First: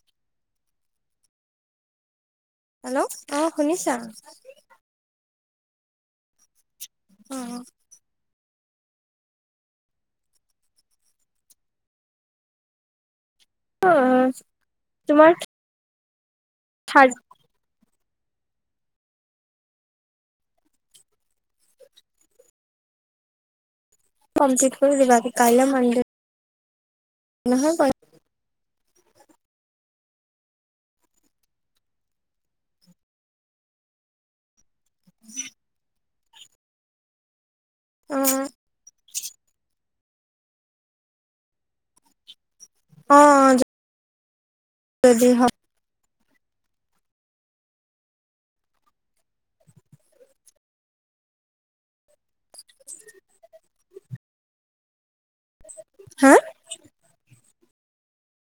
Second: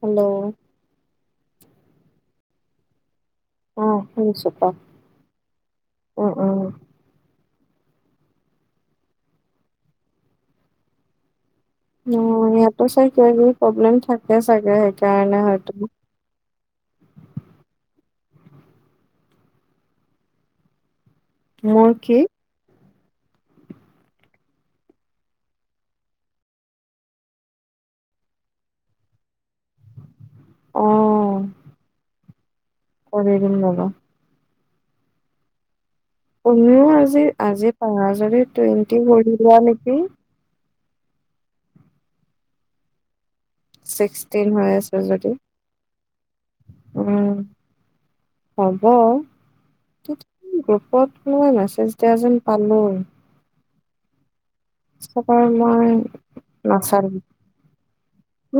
Hello hello অ শুনিছা শুনিছো ক উম উম অঁ অ ইয়াতো চাই ক কিবি অ প্ৰব্লেম থাকে চাগে সেইকাৰণে হয়তো থাৰ মোৰ কি [unintelligible] কৰি দিবাকি কাইলে মন্দিৰ নহয় পৰে অ কৰি দিম ৰবা [inaudible] কমিও আজি আজি অ যদি টুৱেন্টি [unintelligible] নেকি অ অ ছিক্স হৈ আছে যদি উ হব তেতিয়া গ্ৰুপত লোৱা মেছেজ দিয়া যেন পালো চকাৰ মই হা নাচালো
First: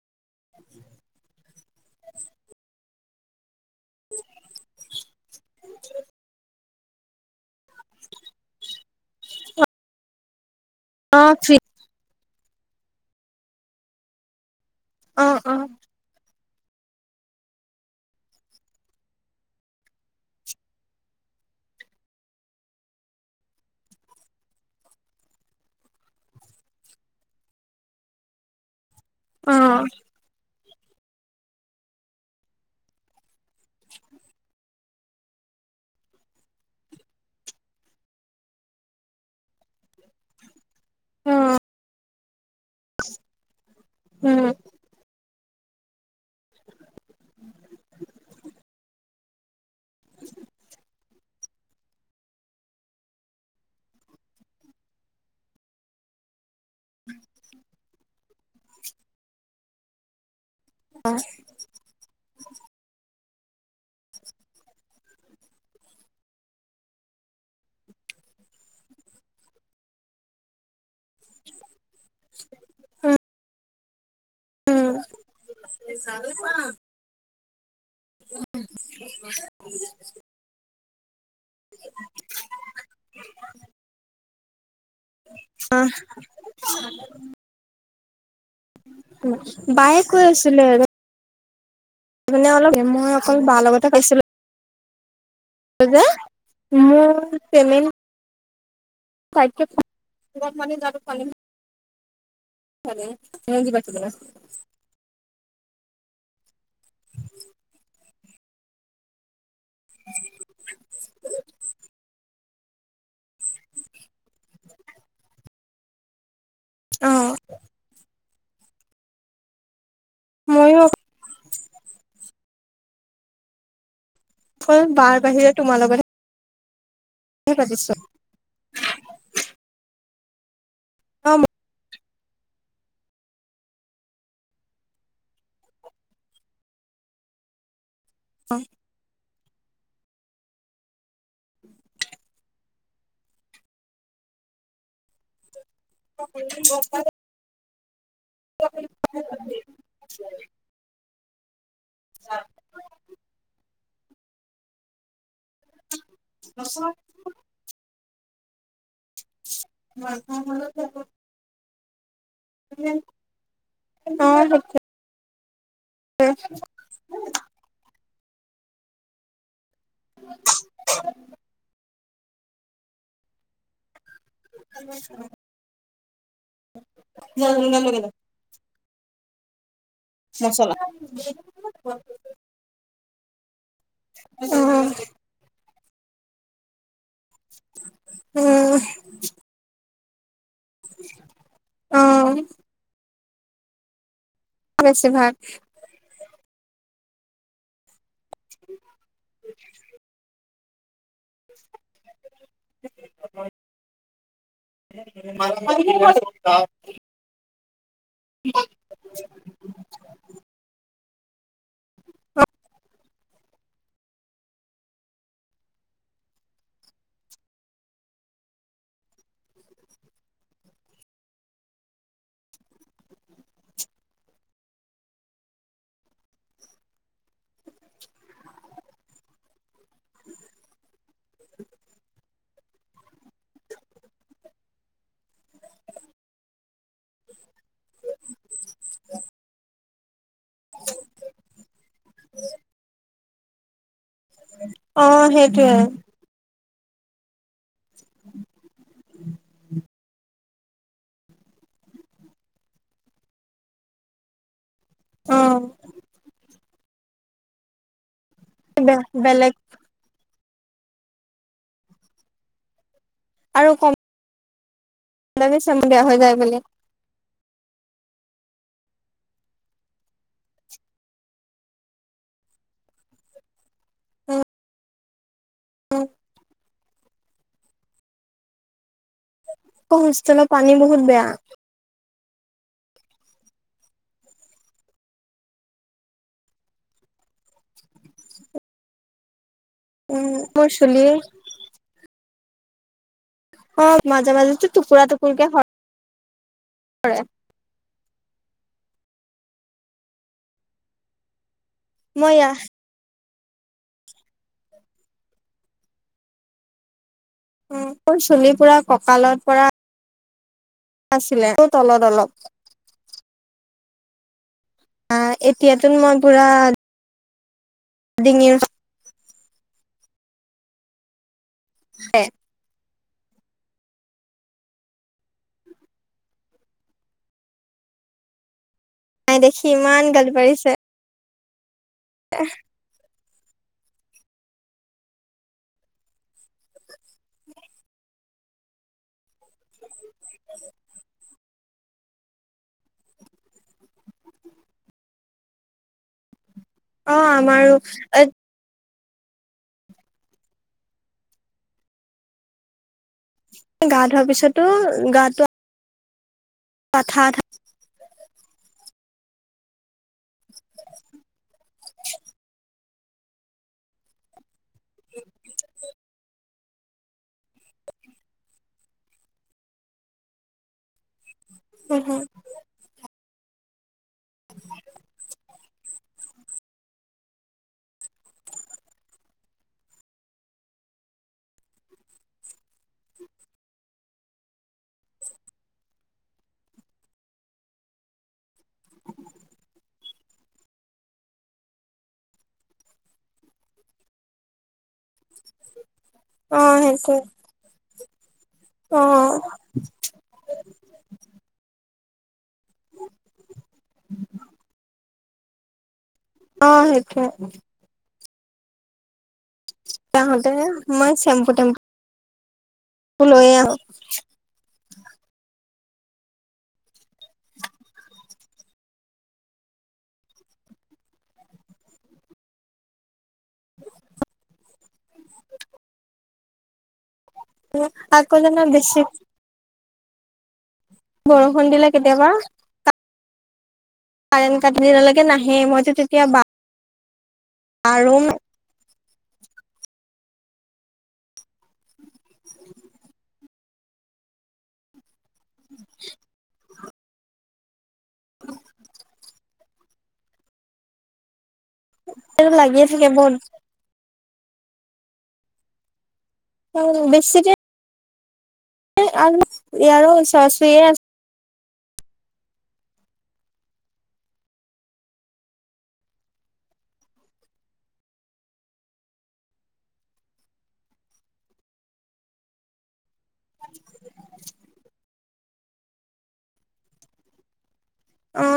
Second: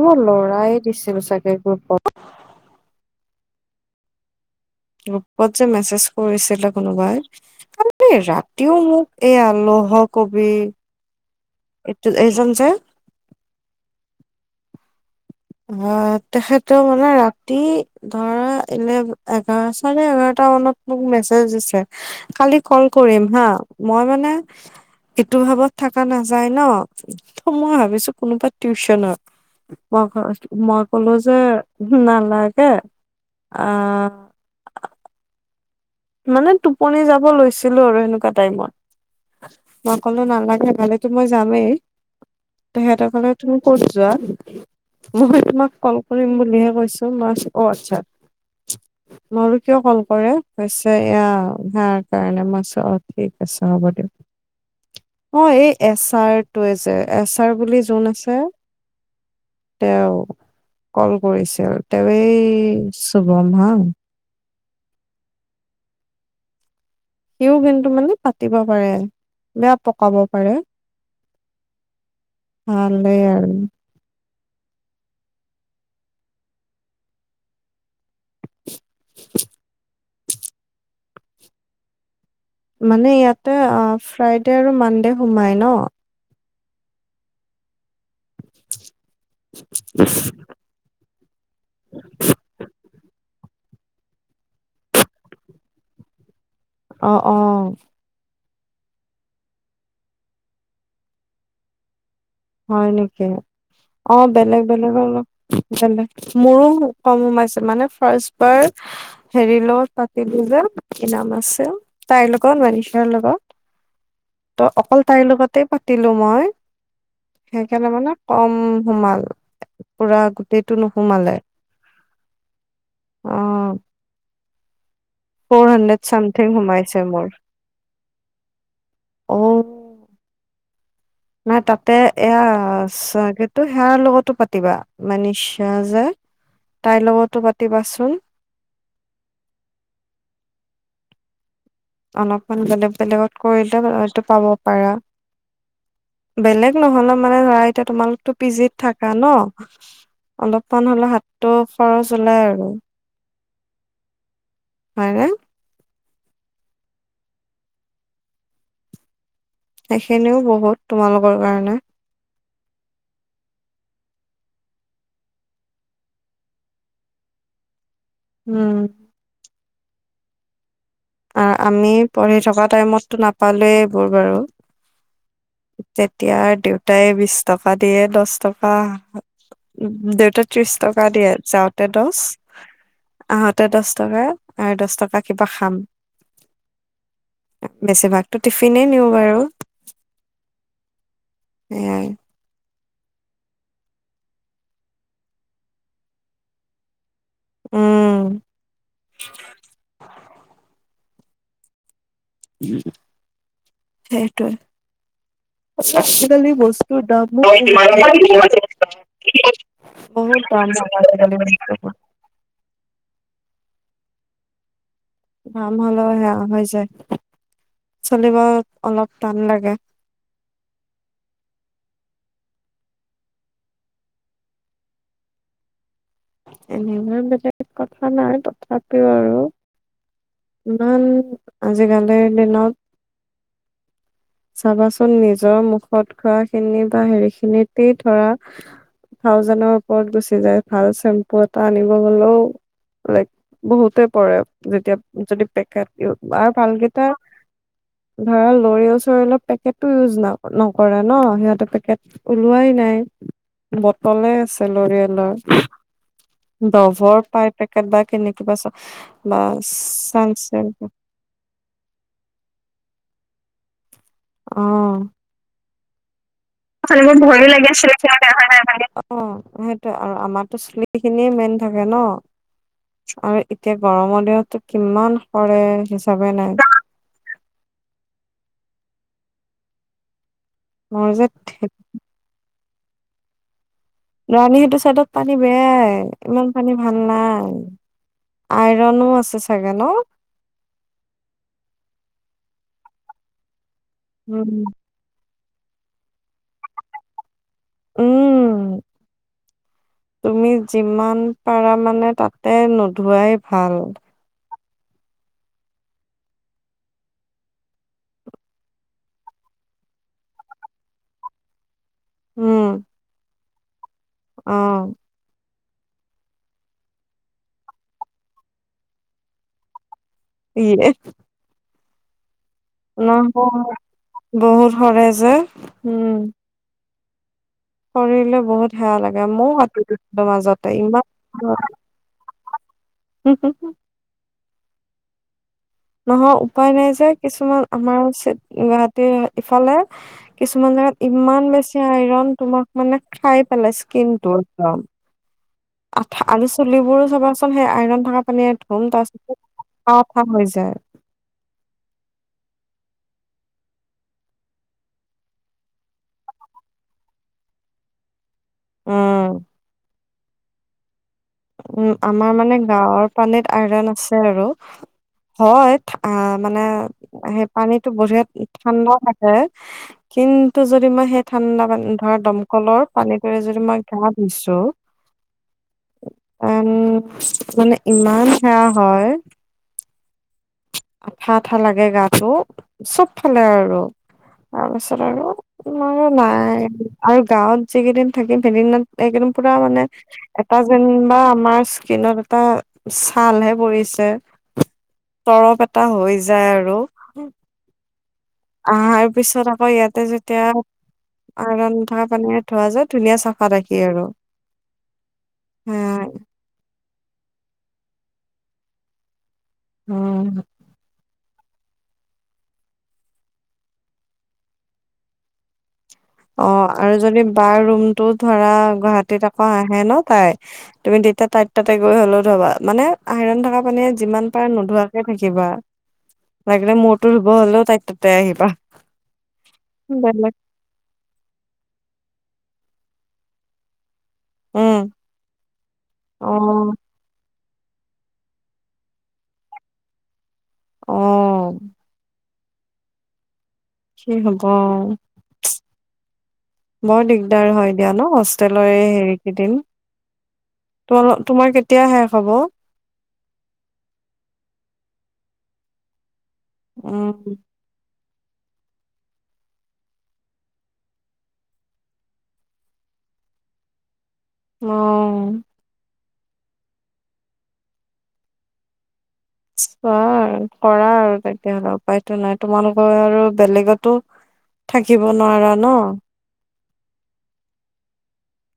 মই লৰাই দিছিলো চাগে গ্ৰুপত গ্ৰুপত যে মেছেজ কৰিছিলে কোনোবাই তালে ৰাতিও মোক এইয়ালহ কবি অ [unintelligible] এইটো এইজন যে অ তেখেতে মানে ৰাতি ধৰা এলে এঘাৰ চাৰে এঘাৰটা মানত মোক মেছেজ দিছে কালি কল কৰিম হা মই মানে ইটো ভাৱত থকা নাযায় ন মই ভাবিছো কোনোবা টিউচন ন অ মই কলো যে নালাগে আহ মানে টোপনি যাব লৈছিলো আৰু এনেকুৱা টাইমত মই কলো নালাগে তালেতো মই যামেই তেখেতে কলে তুমি ক'ত যোৱা উম মই তোমাক কল কৰিম বুলিহে কৈছো মই অ আচ্ছা ম কিয় কল কৰে কৈ হৈছে এয়া হাৰ কাৰণে মই চো অ ঠিক আছে হ'ব দিয়ক অ এই এচাৰটোৱে যে এচাৰ বুলি যোন আছে তেওঁ অ কল কৰিছিল তে এই [unintelligible] সিও কিন্তু মানে পাতিব পাৰে বেয়া পকাব পাৰে ভালে আৰু উম উম উ [inaudible] মানে ইয়াতে ফ্ৰাই [unintelligible] তেৰ [unintelligible] মানান দেে সোমাই ন [unintelligible] আ [inaudible] বায়ে কৈ আছিলে আৰু [unintelligible] ে অলপ মই অকল বাৰ লগতে কাইছিলো [unintelligible] কজ [inaudible] অ মোৰ অ চম [unintelligible] াল [inaudible] হয় নেকি অ বেলেগ বেলেগৰলপ [unintelligible] জ মোৰো [unintelligible] কম সোমাইছিল মানে ফাৰ্ষ [unintelligible] াৰ হেৰি লগত পাতিলো যে কি নাম আছে তাইৰ লগত মানিচাৰ লগত ত অকল তাইৰ লগতে পাতিলো মই [unintelligible] অ সেইকাৰণে মানে কম সোমাল [unintelligible] পুৰা গোটেইটো মইয়ো নোসুমালে [unintelligible] আহ [inaudible] হয় [inaudible] ফ'ৰ হণ্ড্ৰেড চামথিংমাই [unintelligible] মোৰ পাতিছো আহ [unintelligible] নান তাতে [unintelligible] এয়া কিু সেয়াৰ লগতো পাতিবা মান নি স যে তাইৰ লগতো পাতিবাচোন [unintelligible] হয় [inaudible] উম [inaudible] অলপমান বেলেগ বেলেগত কৰিলে হয়তটো পাব পাৰা [unintelligible] বেলেগ অ নহ'লে মানে ৰাই [unintelligible] এতিয়াোমালোক [unintelligible] তটো পিজিত থাককা ন অলপমান হলে হাত [unintelligible] ট [inaudible] খৰচ ওলাই আৰু [unintelligible] হয়ে [inaudible] আচ [inaudible] উম সেইখিনিও উম বহুত তোমালোকৰ কাৰণে [unintelligible] ন [inaudible] উ [inaudible] উম [inaudible] [unintelligible] আমি পঢ়ি থকা টাইমতটো নাপালে। হব বাৰু তেতিয়াাৰ দেউতাই বিশ টকা দিয়ে দহ টকা। অহ। উ দেউতা ত্ৰিশ টকা দিয়ে যাওঁতে দহ। অহ। ততে দহ টকা আৰু দহ টকা কিবা খাম। বেছিভাগতো টিফিনে নিওঁ বাৰু। উ [unintelligible] উম। বেছি ভাগ। উম। [unintelligible] উম [unintelligible] হ [unintelligible] আজি কালি বস্তুৰ দামো। বিমান। বহুত কাম। ভ [unintelligible] ভাম হলেও সেয়া হৈ যায় চলিব অলপ টান লাগে। এনেকুৱা বেলেগ কথা নাই তথাপিও আৰু ইমান আজিকালিৰ দিনত চাবাচোন নিজৰ মুখত খোৱা খিনি বা হেৰি খিনিতেই ধৰা ভাওজনৰ ওপৰত গুচি। যায় ফাৰ্ষ্ট। চেম্পু এটা আনিব গলেও লাইক। বহুতে। পৰে যেতিয়া অ যদি সেইটোয়ে পেকট দিওঁ তোমা। ভাল কেইটা। ধৰা লৈ আছো অলপ পেকেট।। উওজ ন নকৰে ন সিহঁতে পেকেট ওলোৱাই নাই বটলে আছে। অ লৰিয়েলৰ। ডভৰ পাই পেকেট বাক। কেনেকে বা চ বা বেলেগ চান্স। তাকেই টো। আৰু কম। অ'হ। সেই কাৰণে চেম্পু বেয়া হৈ যায় । চেলুনত মোৰ ভয়ো লাগে। অ সেয়া চুলিত আৰু আমাৰতো চুলি খিনিয়ে মেইন থাকে ন? আৰু এতিয়া গৰমৰ উম দিনতো কিমান। সৰে হিচাপেই নাই। মোৰ হোষ্টেলত। মোৰ যে ঠিক। ৰাণী সেইটো চাইডত পানী বেয়াই ।ইমান পানী ভাল নাই ।আইৰনো আছে চা। উম মোৰ চুলি। অ মাজে মাজে উম টো টুকুৰা টুকুৰ। তোৰ এতিয়া স।। সৰে উম তুমি যিমান। পাৰা মানে মই ইয়া তাতে নোধোৱাই।। ভাল। মোৰ চুলি পোৰা কঁকালত পৰা আছিলে। তলত অলপ। উম অ, তেতিয়াতুন মই পুৰা। ডিঙিৰ কাষ। ই য়ে থাকে। নহ বহুত সৰে যে, উম সৰিলে বহুত। বেয়া লাগে নাই ময়ো দেখি কাটি ইমান দিছিলোঁ মাজতে ইমান। হয় এহ উম হুম হু নহয় উপায় নাই যে কিছুমান আমাৰ গুৱাহাটী ইফালে কিছুমান জেগাত ইমান বেছি আইৰন তোমাক মানে খাই পেলাই স্কিন টো একদম আ আৰু তুলিবোৰো অ চাবাচোন সেই আমাৰো আইন থকা পানীয়ে ধুম ত খা খোৱা হৈ যায় গা ধোৱাৰ পিছতো গাটো আথা আথা উম উম আমাৰ মানে গাঁৱৰ পানীত আইৰন আছে আৰু হয় মানে সেই পানীতটো বঢ়িয়া ঠাণ্ডা থাকে কিন্তু যদি মই সেই ঠাণ্ডা মান ধৰা দমকলৰ পানীত যদি মই ক পিছো উম মানে ইমান সেয়া হয় আঠা আঠা লাগে গাটো চব ফালে আৰু তাৰপিছত আৰু আৰু নাই আৰু গাঁৱত যিিকেইদিন থাকিম সেইদিনত এইেইদিন পুৰা মানে এটা যেনিবা আমাৰ স্কিনত এটা ছালহে পৰিছে তৰপ এটা হৈায় যায় অ আৰু সেইটোৱে অ আহাৰ পিছত আকৌ ইয়াতে যেতিয়া আইণ থ থোৱা যায় ধুনীয়া চফা ৰাখি আৰু অ সেইটোোৱ উম তাহতে মই চেম কুটম ক লৈ অ আৰু যদি বাৰ ৰুমটো ধৰা গুৱাহাটীত আকৌ আহে ন তাই তুমি তেতিয়া তাইত তাতে গৈ হলেও ধবা মানে আইৰণ থাক পানে যিমান পাৰে নোধোৱা থাকিবা লাকিলে ম ব হলেও তাই ততে আকৌ আহিবা জানো বেছি উম বৰষুণ দিলা কেতিয়াবা াৰেন কাটি উম দিনলৈকে নাহে মইতো তেতিয়া অ বা আৰু উম কি হ'ব উ বৰ দিগদাৰ হয় এতিিয়য়া ন হোষ্টেলৰে হেৰি দিম ত তোমাৰ কেতিয়া শেষ হব লাগিয়ে থাগে বত [inaudible] উম বেছি যে আৰু ইয়াৰ ওচৰা চৰিে আছে উম চোৱা আৰু কৰা আৰু তেতিয়াহলে উপায়তো নাই তোমালোকৰ আৰু বেলেগতো থাকিব নোৱাৰা ন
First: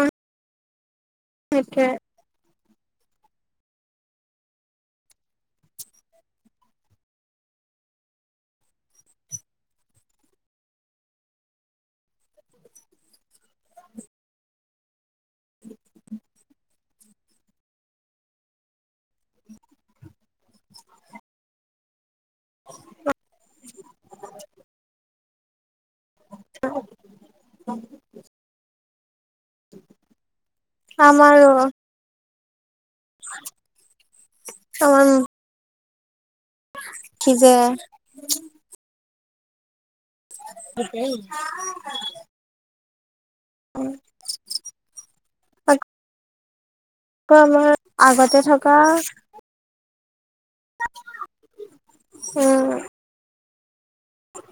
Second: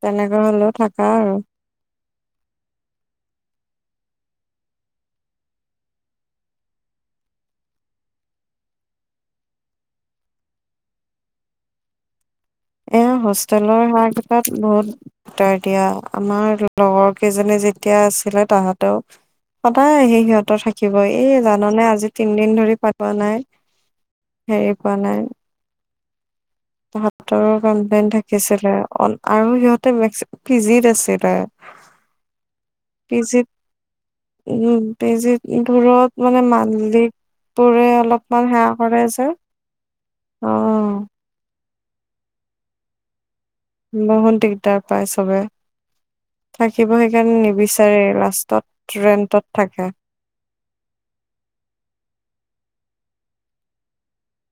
তেনেককাা হলত আচাকা [unintelligible] এ হোষ্টেলৰ সাৰ কটাত বহুতাৰ দিয়া আমাৰ লগৰ কেইজনী যেতিয়া আছিলে তাহাঁতেও সদায় আহি সিহঁতৰ থাকিব এই জাননে আজি তিনদিন ধৰি পোৱা নাই হেৰি পোৱা নাই তাহতৰো কমপ্লেইন থাকিছিলে আৰু সিহঁতে ম্ পি জি আছে তাই আমাৰো তেজ উম আমাৰ তেজ [unintelligible] পুৰত মানে মালিক সিজে বোৰে অলপমান সেৱা কৰে যে অ একেই বহুন দিগদাৰ পায় চবে আকৌ । থাকিব সেইকাৰণে আমাৰ নিবিচাৰে আগতে থকা লাষ্টত ৰেন্টত থাকে। উম উম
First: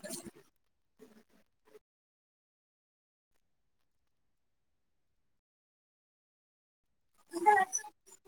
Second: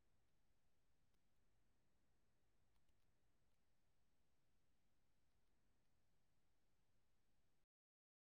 উ [unintelligible]